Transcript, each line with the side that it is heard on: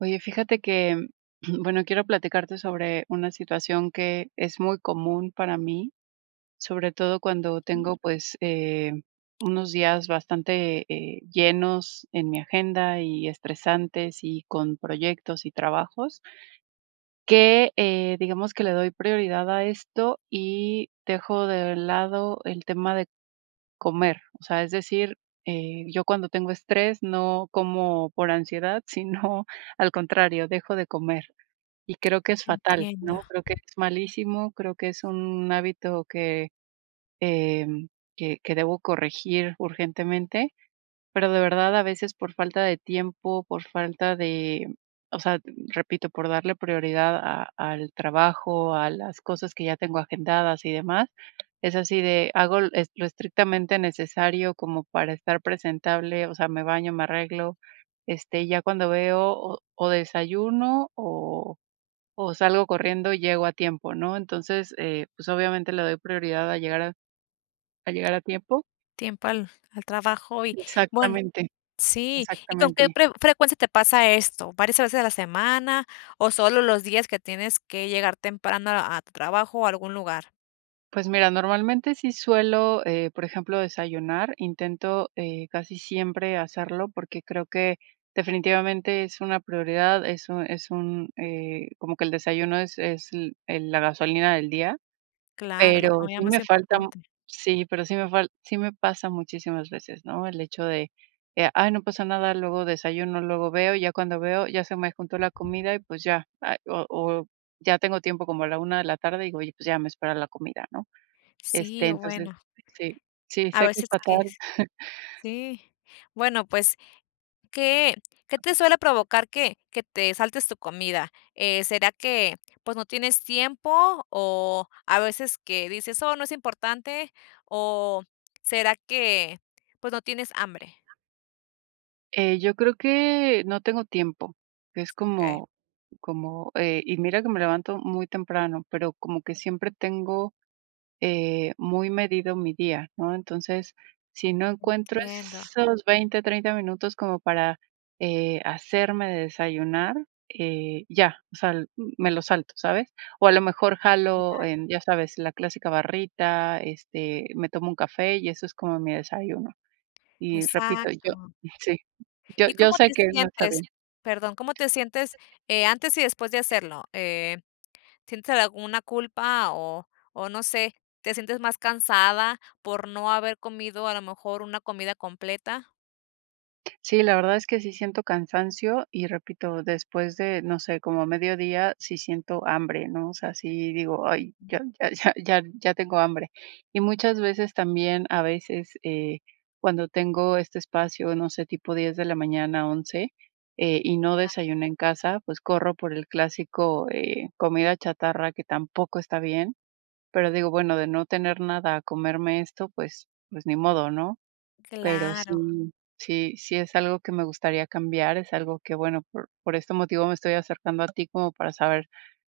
right: Oye, fíjate que, bueno, quiero platicarte sobre una situación que es muy común para mí, sobre todo cuando tengo, pues, eh, unos días bastante, eh, llenos en mi agenda y estresantes y con proyectos y trabajos. Que, eh, digamos que le doy prioridad a esto y dejo de lado el tema de comer. O sea, es decir, eh, yo cuando tengo estrés no como por ansiedad, sino al contrario, dejo de comer. Y creo que es fatal,
left: Entiendo.
right: ¿no? Creo que es malísimo, creo que es un hábito que, em, que que debo corregir urgentemente, pero de verdad a veces por falta de tiempo, por falta de o sea, repito, por darle prioridad a al trabajo, a las cosas que ya tengo agendadas y demás, es así de hago e lo estrictamente necesario como para estar presentable, o sea, me baño, me arreglo, este, ya cuando veo o desayuno o o salgo corriendo y llego a tiempo, ¿no? Entonces, eh, pues obviamente le doy prioridad a llegar a a llegar a tiempo.
left: Tiempo al al trabajo y bueno,
right: Exactamente,
left: sí. ¿Y con qué
right: exactamente.
left: pre frecuencia te pasa esto? ¿Varias veces a la semana, o solo los días que tienes que llegar temprano a tu trabajo o algún lugar?
right: Pues mira, normalmente sí suelo, eh, por ejemplo, desayunar, intento, eh, casi siempre hacerlo, porque creo que definitivamente es una prioridad, es un es un, eh, como que el desayuno es es el la gasolina del día,
left: Claro, la
right: pero
left: comida
right: sí
left: más
right: me falta mm,
left: importante.
right: sí, pero sí me fal sí me pasa muchísimas veces, ¿no?, el hecho de: "Eh, ay, no pasa nada, luego desayuno, luego veo", y ya cuando veo, ya se me juntó la comida y, pues, ya, o o ya tengo tiempo como a la una de la tarde y, pues, ya me espera la comida, ¿no?, este,
left: Sí,
right: entonces,
left: bueno.
right: sí, sí,
left: A
right: sé que es
left: veces que
right: fatal.
left: es sí, bueno, pues, ¿qué qué te suele provocar que que te saltes tu comida?, eh, ¿será que, pues, no tienes tiempo, o a veces que dices: "Oh, no es importante" o será
right: Eh.
left: que, pues, no tienes hambre?
right: Eh, yo creo que, no tengo tiempo, es
left: Okey.
right: como como, eh, y mira que me levanto muy temprano, pero como que siempre tengo, eh, muy medido mi día, ¿no?, entonces, si no encuentro
left: Entiendo.
right: esos 20, 30 minutos como para, eh, hacerme de desayunar, eh, ya, o sea, me lo salto, ¿sabes?, o a lo mejor jalo
left: Claro.
right: en, ya sabes, la clásica barrita, este, me tomo un café y eso es como mi desayuno, y repito, yo
left: Exacto.
right: sí, y
left: ¿Y
right: yo
left: cómo
right: sé
left: te
right: que no está bien.
left: sientes?, perdón, ¿cómo te sientes, eh, antes y después de hacerlo?, eh, ¿sientes alguna culpa o o no sé, te sientes más cansada por no haber comido a lo mejor una comida completa?
right: Sí, la verdad es que sí siento cansancio, y repito, después de, no sé, como mediodía, sí siento hambre, ¿no? O sea, sí digo: "Ay, ya ya ya ya tengo hambre". Y muchas veces, también, a veces, eh, cuando tengo este espacio, no sé, tipo 10 de la mañana, 11 eh, y no
left: Claro.
right: desayuné en casa, pues, corro por el clásico, eh, comida chatarra que tampoco está bien. Pero digo, bueno, de no tener nada a comerme esto, pues pues, ni modo, ¿no? Pero
left: Claro.
right: sí sí sí es algo que me gustaría cambiar, es algo que, bueno, por por este motivo me estoy acercando a ti como para saber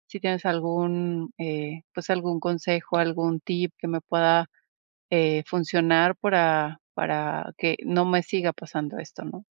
right: si tienes algún, eh, pues, algún consejo, algún tip que me pueda, eh, funcionar para para que no me siga pasando esto, ¿no?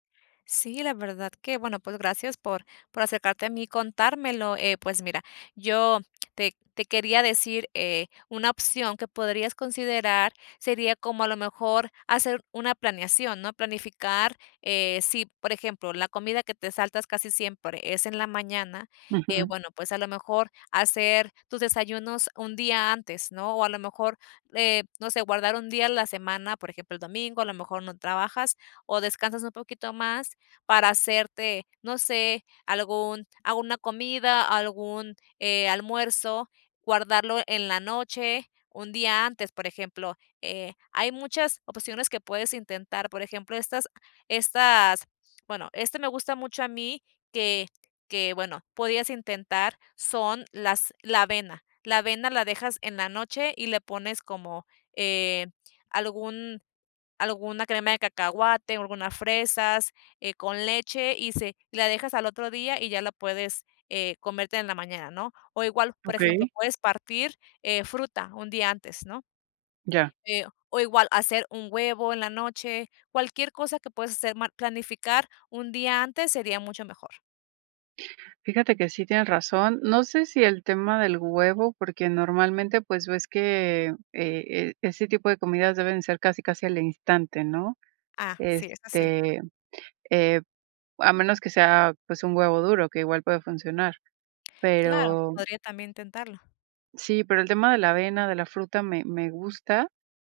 left: Sí, la verdad que, bueno, pues, gracias por por acercarte a mí y contármelo, eh, pues, mira, yo te te quería decir, eh, una opción que podrías considerar sería como a lo mejor hacer una planeación, ¿no? Planificar, eh, sí, por ejemplo, la comida que te saltas casi siempre es en la mañana, eh,
right: Ujú.
left: bueno, pues, a lo mejor, hacer tus desayunos un día antes, ¿no? O a lo mejor, eh, no sé, guardar un día a la semana, por ejemplo, el domingo, a lo mejor no trabajas o descansas un poquito más para hacerte, no sé, algún alguna comida, algún, eh, almuerzo, guardarlo en la noche, un día antes, por ejemplo, eh, hay muchas opciones que puedes intentar. Por ejemplo, estas estas bueno, este me gusta mucho a mí que que, bueno, podías intentar, son las la avena. La avena la dejas en la noche y le pones como, eh, algún alguna crema de cacahuate, alguna fresas, eh, con leche y se la dejas al otro día y ya la puedes, eh, comértela en la mañana, ¿no? O igual, por ejemplo,
right: Okey.
left: puedes partir, eh, fruta un día antes, ¿no?
right: Ya.
left: Eh, o igual hacer un huevo en la noche, cualquier cosa que puedas hacer ma planificar un día antes sería mucho mejor.
right: Fíjate que sí tienen razón. No sé si el tema del huevo, porque normalmente, pues ves que, eh, e ese tipo de comidas deben ser casi, casi al instante, ¿no?
left: Ah, sí, eso sí.
right: Este, eh, a menos que sea, pues, un huevo duro, que igual puede funcionar.
left: Claro,
right: Pero
left: podría también intentarlo.
right: sí, pero el tema de la avena, de la fruta me me gusta,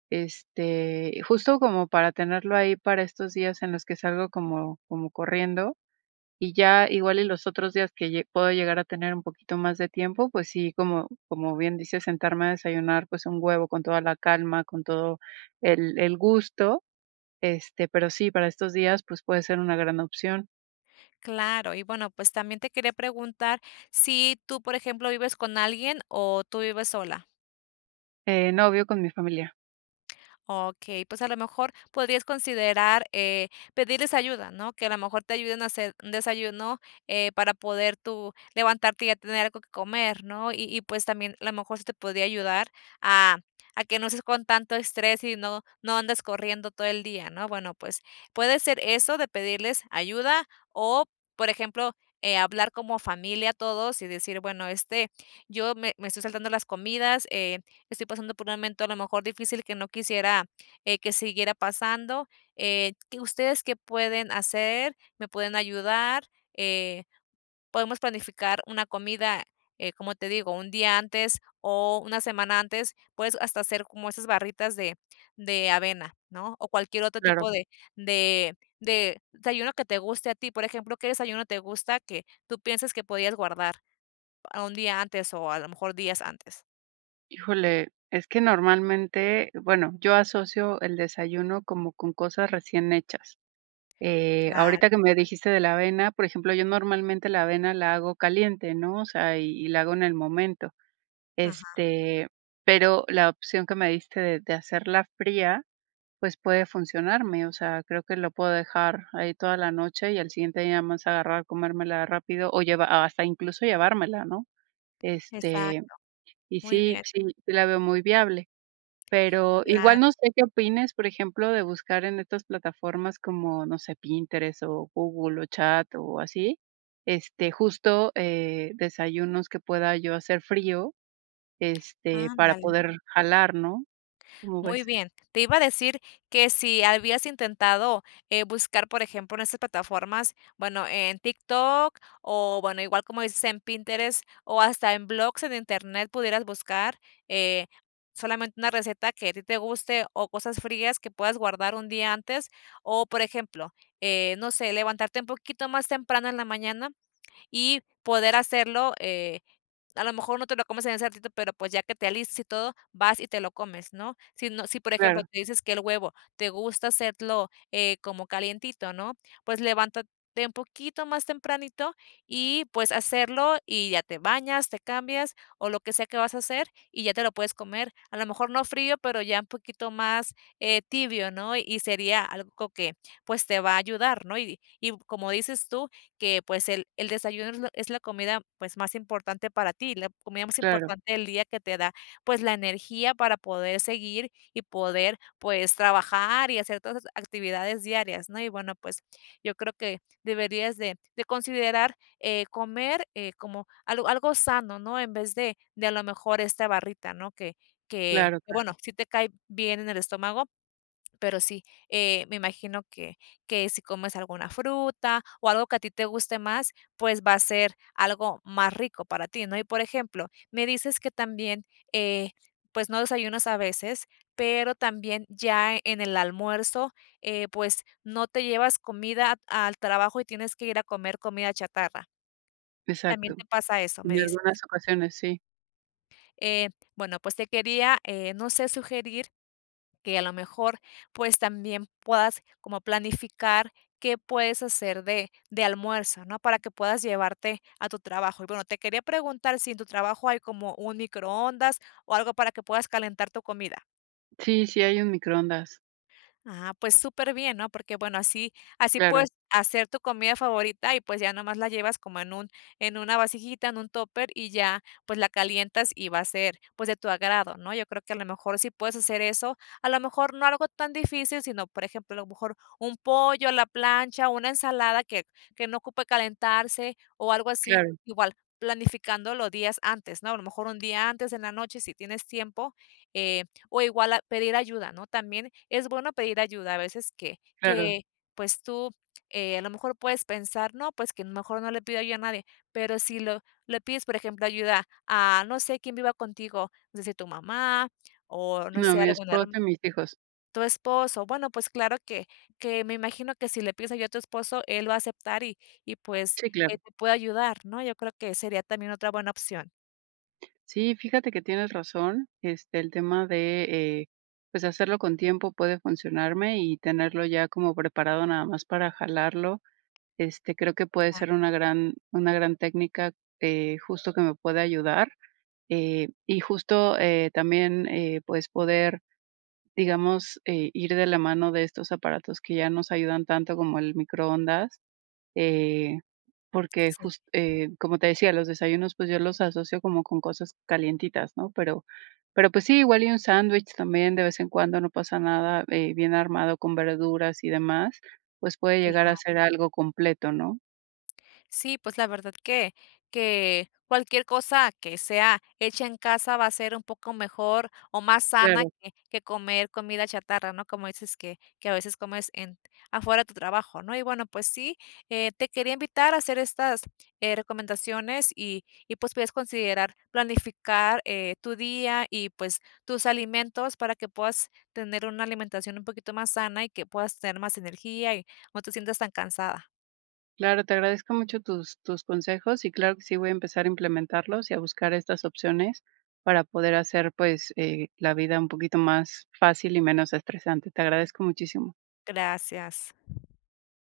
right: este, justo como para tenerlo ahí para estos días en los que salgo como como corriendo, y ya igual y los otros días que lle puedo llegar a tener un poquito más de tiempo, pues sí, como como bien dices, sentarme a desayunar, pues un huevo con toda la calma, con todo el el gusto. Este, pero sí, para estos días, pues, puede ser una gran opción.
left: Claro, y bueno, pues también te quería preguntar si tú, por ejemplo, ¿vives con alguien o tú vives sola?
right: Eh, no, vivo con mi familia.
left: Okey, pues, a lo mejor podrías considerar, eh, pedirles ayuda, ¿no? Que a lo mejor te ayuden a hacer un desayuno, eh, para poder tú levantarte y ya tener algo que comer, ¿no? Y y, pues también, a lo mejor, se te podría ayudar a a que no estés con tanto estrés y no no andes corriendo todo el día, ¿no? Bueno, pues puede ser eso de pedirles ayuda o por ejemplo, eh, hablar como familia todos y decir bueno, este, yo me me estoy saltando las comidas, eh, estoy pasando por un momento a lo mejor difícil que no quisiera, eh, que siguiera pasando, eh, ¿qué ustedes qué pueden hacer? ¿Me pueden ayudar? Eh, podemos planificar una comida, eh, como te digo, un día antes o una semana antes, puedes hasta hacer como esas barritas de de avena, ¿no? O cualquier otro
right: Claro.
left: tipo de de de desayuno que te guste a ti. Por ejemplo, ¿qué desayuno te gusta que tú pienses que podías guardar un día antes o a lo mejor días antes?
right: Híjole, es que normalmente, bueno, yo asocio el desayuno como con cosas recién hechas. Eh,
left: Claro.
right: ahorita que me dijiste de la avena, por ejemplo, yo normalmente la avena la hago caliente, ¿no? O sea, y y la hago en el momento.
left: Ajá.
right: Este, pero la opción que me diste de de hacerla fría, pues, puede funcionarme, o sea, creo que lo puedo dejar ahí toda la noche y al siguiente día nada más agarrar, comérmela rápido o llevar hasta incluso, llevármela, ¿no? Este,
left: Exacto.
right: y
left: Muy
right: sí,
left: bien.
right: sí, sí la veo muy viable. Pero igual,
left: Claro.
right: no sé qué opines, por ejemplo, de buscar en estas plataformas como, no sé, Pinterest o Google, o Chat, o así, este, justo, eh, desayunos que pueda yo hacer frío, este, para
left: Ándale.
right: poder jalar, ¿no? ¿Cómo
left: Muy
right: ves?
left: bien. Te iba a decir que si habías intentado, eh, buscar, por ejemplo, en esa plataformas, bueno, en TikTok o bueno, igual como dices, en Pinterest o hasta en blogs en Internet pudieras buscar, eh, solamente una receta que a ti te guste o cosas frías que puedas guardar un día antes. O, por ejemplo, eh, no sé, levantarte un poquito más temprano en la mañana y poder hacerlo, eh, a lo mejor no te lo comes en ese ratito, pero, pues, ya que te alistes y todo, vas y te lo comes, ¿no? Si no, si, por ejemplo,
right: Claro.
left: tú dices que el huevo te gusta hacerlo como calientito, ¿no? Pues, levántate un poquito más tempranito y, pues, hacerlo y ya te bañas, te cambias o lo que sea que vas a hacer, y ya te lo puedes comer. A lo mejor, no frío, pero ya un poquito más, eh, tibio, ¿no? Y sería algo que, pues, te va a ayudar, ¿no? Y y como dices tú, que, pues, el el desayuno es la es la comida, pues, más importante para ti, la comida más
right: Claro.
left: importante del día que te da, pues, la energía para poder seguir y poder, pues, trabajar y hacer todas las actividades diarias, ¿no? Y bueno, pues, yo creo que deberías de de considerar, eh, comer, eh, como algo algo sano, ¿no?, en vez de de a lo mejor, esta barrita, ¿no?, que que,
right: Claro, claro.
left: bueno, sí te cae bien en el estómago, pero sí, eh, me imagino que que si comes alguna fruta o algo que a ti te guste más, pues, va a ser algo más rico para ti, ¿no? Y, por ejemplo, me dices que también, eh, pues, no desayunas a veces, pero también ya, en el almuerzo, eh, pues, no te llevas comida al trabajo y tienes que ir a comer comida chatarra. También
right: Exacto,
left: te pasa eso, me
right: en
left: dices.
right: algunas ocasiones, sí.
left: Eh, bueno, pues te quería, eh, no sé, sugerir que a lo mejor, pues también puedas como planificar qué puedes hacer de de almuerzo, ¿no?, para que puedas llevarte a tu trabajo. Y bueno, te quería preguntar si en tu trabajo hay como un microondas o algo para que puedas calentar tu comida.
right: Sí, sí hay un microondas.
left: Ah, pues superbién, ¿no? Porque, bueno, así así
right: Claro.
left: puedes hacer tu comida favorita y, pues, ya nomás la llevas como en un en una vasijita, en un tóper, y ya, pues, la calientas y va a ser, pues, de tu agrado, ¿no? Yo creo que a lo mejor sí puedes hacer eso. A lo mejor no algo tan difícil, sino, por ejemplo, a lo mejor un pollo a la plancha, o una ensalada que que no ocupe calentarse o algo así.
right: Claro.
left: Igual, planificándolo días antes, ¿no? A lo mejor un día antes en la noche si tienes tiempo, eh, o igual a pedir ayuda, ¿no? También es bueno pedir ayuda, a veces que
right: Claro.
left: que, pues, tú, eh, a lo mejor puedes pensar, ¿no?, pues, que mejor no le pida yo a nadie, pero si lo le pides, por ejemplo, ayuda a, no sé, quien viva contigo, no sé si tu mamá o, no
right: No,
left: sé,
right: mi
left: algún
right: esposo
left: herm
right: y mis hijos.
left: tu esposo, bueno, pues, claro que que me imagino que si le pides ayuda a tu esposo, él va a aceptar y y, pues,
right: Sí, claro.
left: él te puede ayudar, ¿no? Yo creo que sería también otra buena opción.
right: Sí, fíjate que, tienes razón, este, el tema de, eh, pues, de hacerlo con tiempo puede funcionarme y tenerlo ya como preparado nada más para jalarlo, este, creo que puede
left: Ah.
right: ser una gran una gran técnica, eh, justo que me puede ayudar, eh, y justo, eh, también, eh, pues, poder, digamos, eh, ir de la mano de estos aparatos que ya nos ayudan tanto como el microondas, eh, porque,
left: Sí.
right: just eh, como te decía, los desayunos, pues, yo los asocio como con cosas calientitas, ¿no?, pero pero, pues, sí, igual y un sándwich también, de vez en cuando no pasa nada, eh, bien armado con verduras y demás, pues, puede llegar
left: Claro.
right: a ser algo completo, ¿no?
left: Sí, pues, la verdad que, que cualquier cosa que sea hecha en casa va a ser un poco mejor o más sana
right: Claro.
left: que que comer comida chatarra, ¿no?, como dices que que a veces comes en afuera de tu trabajo, ¿no?, y bueno, pues sí, eh, te quería invitar a hacer estas, eh, recomendaciones y y, pues, puedes considerar planificar, eh, tu día y, pues, tus alimentos, para que puedas tener una alimentación un poquito más sana y que puedas tener más energía y no te sientas tan cansada.
right: Claro, te agradezco mucho tus tus consejos, y claro que sí voy a empezar a implementarlos y a buscar estas opciones, para poder hacer, pues, eh, la vida un poquito más fácil y menos estresante, te agradezco muchísimo.
left: Gracias.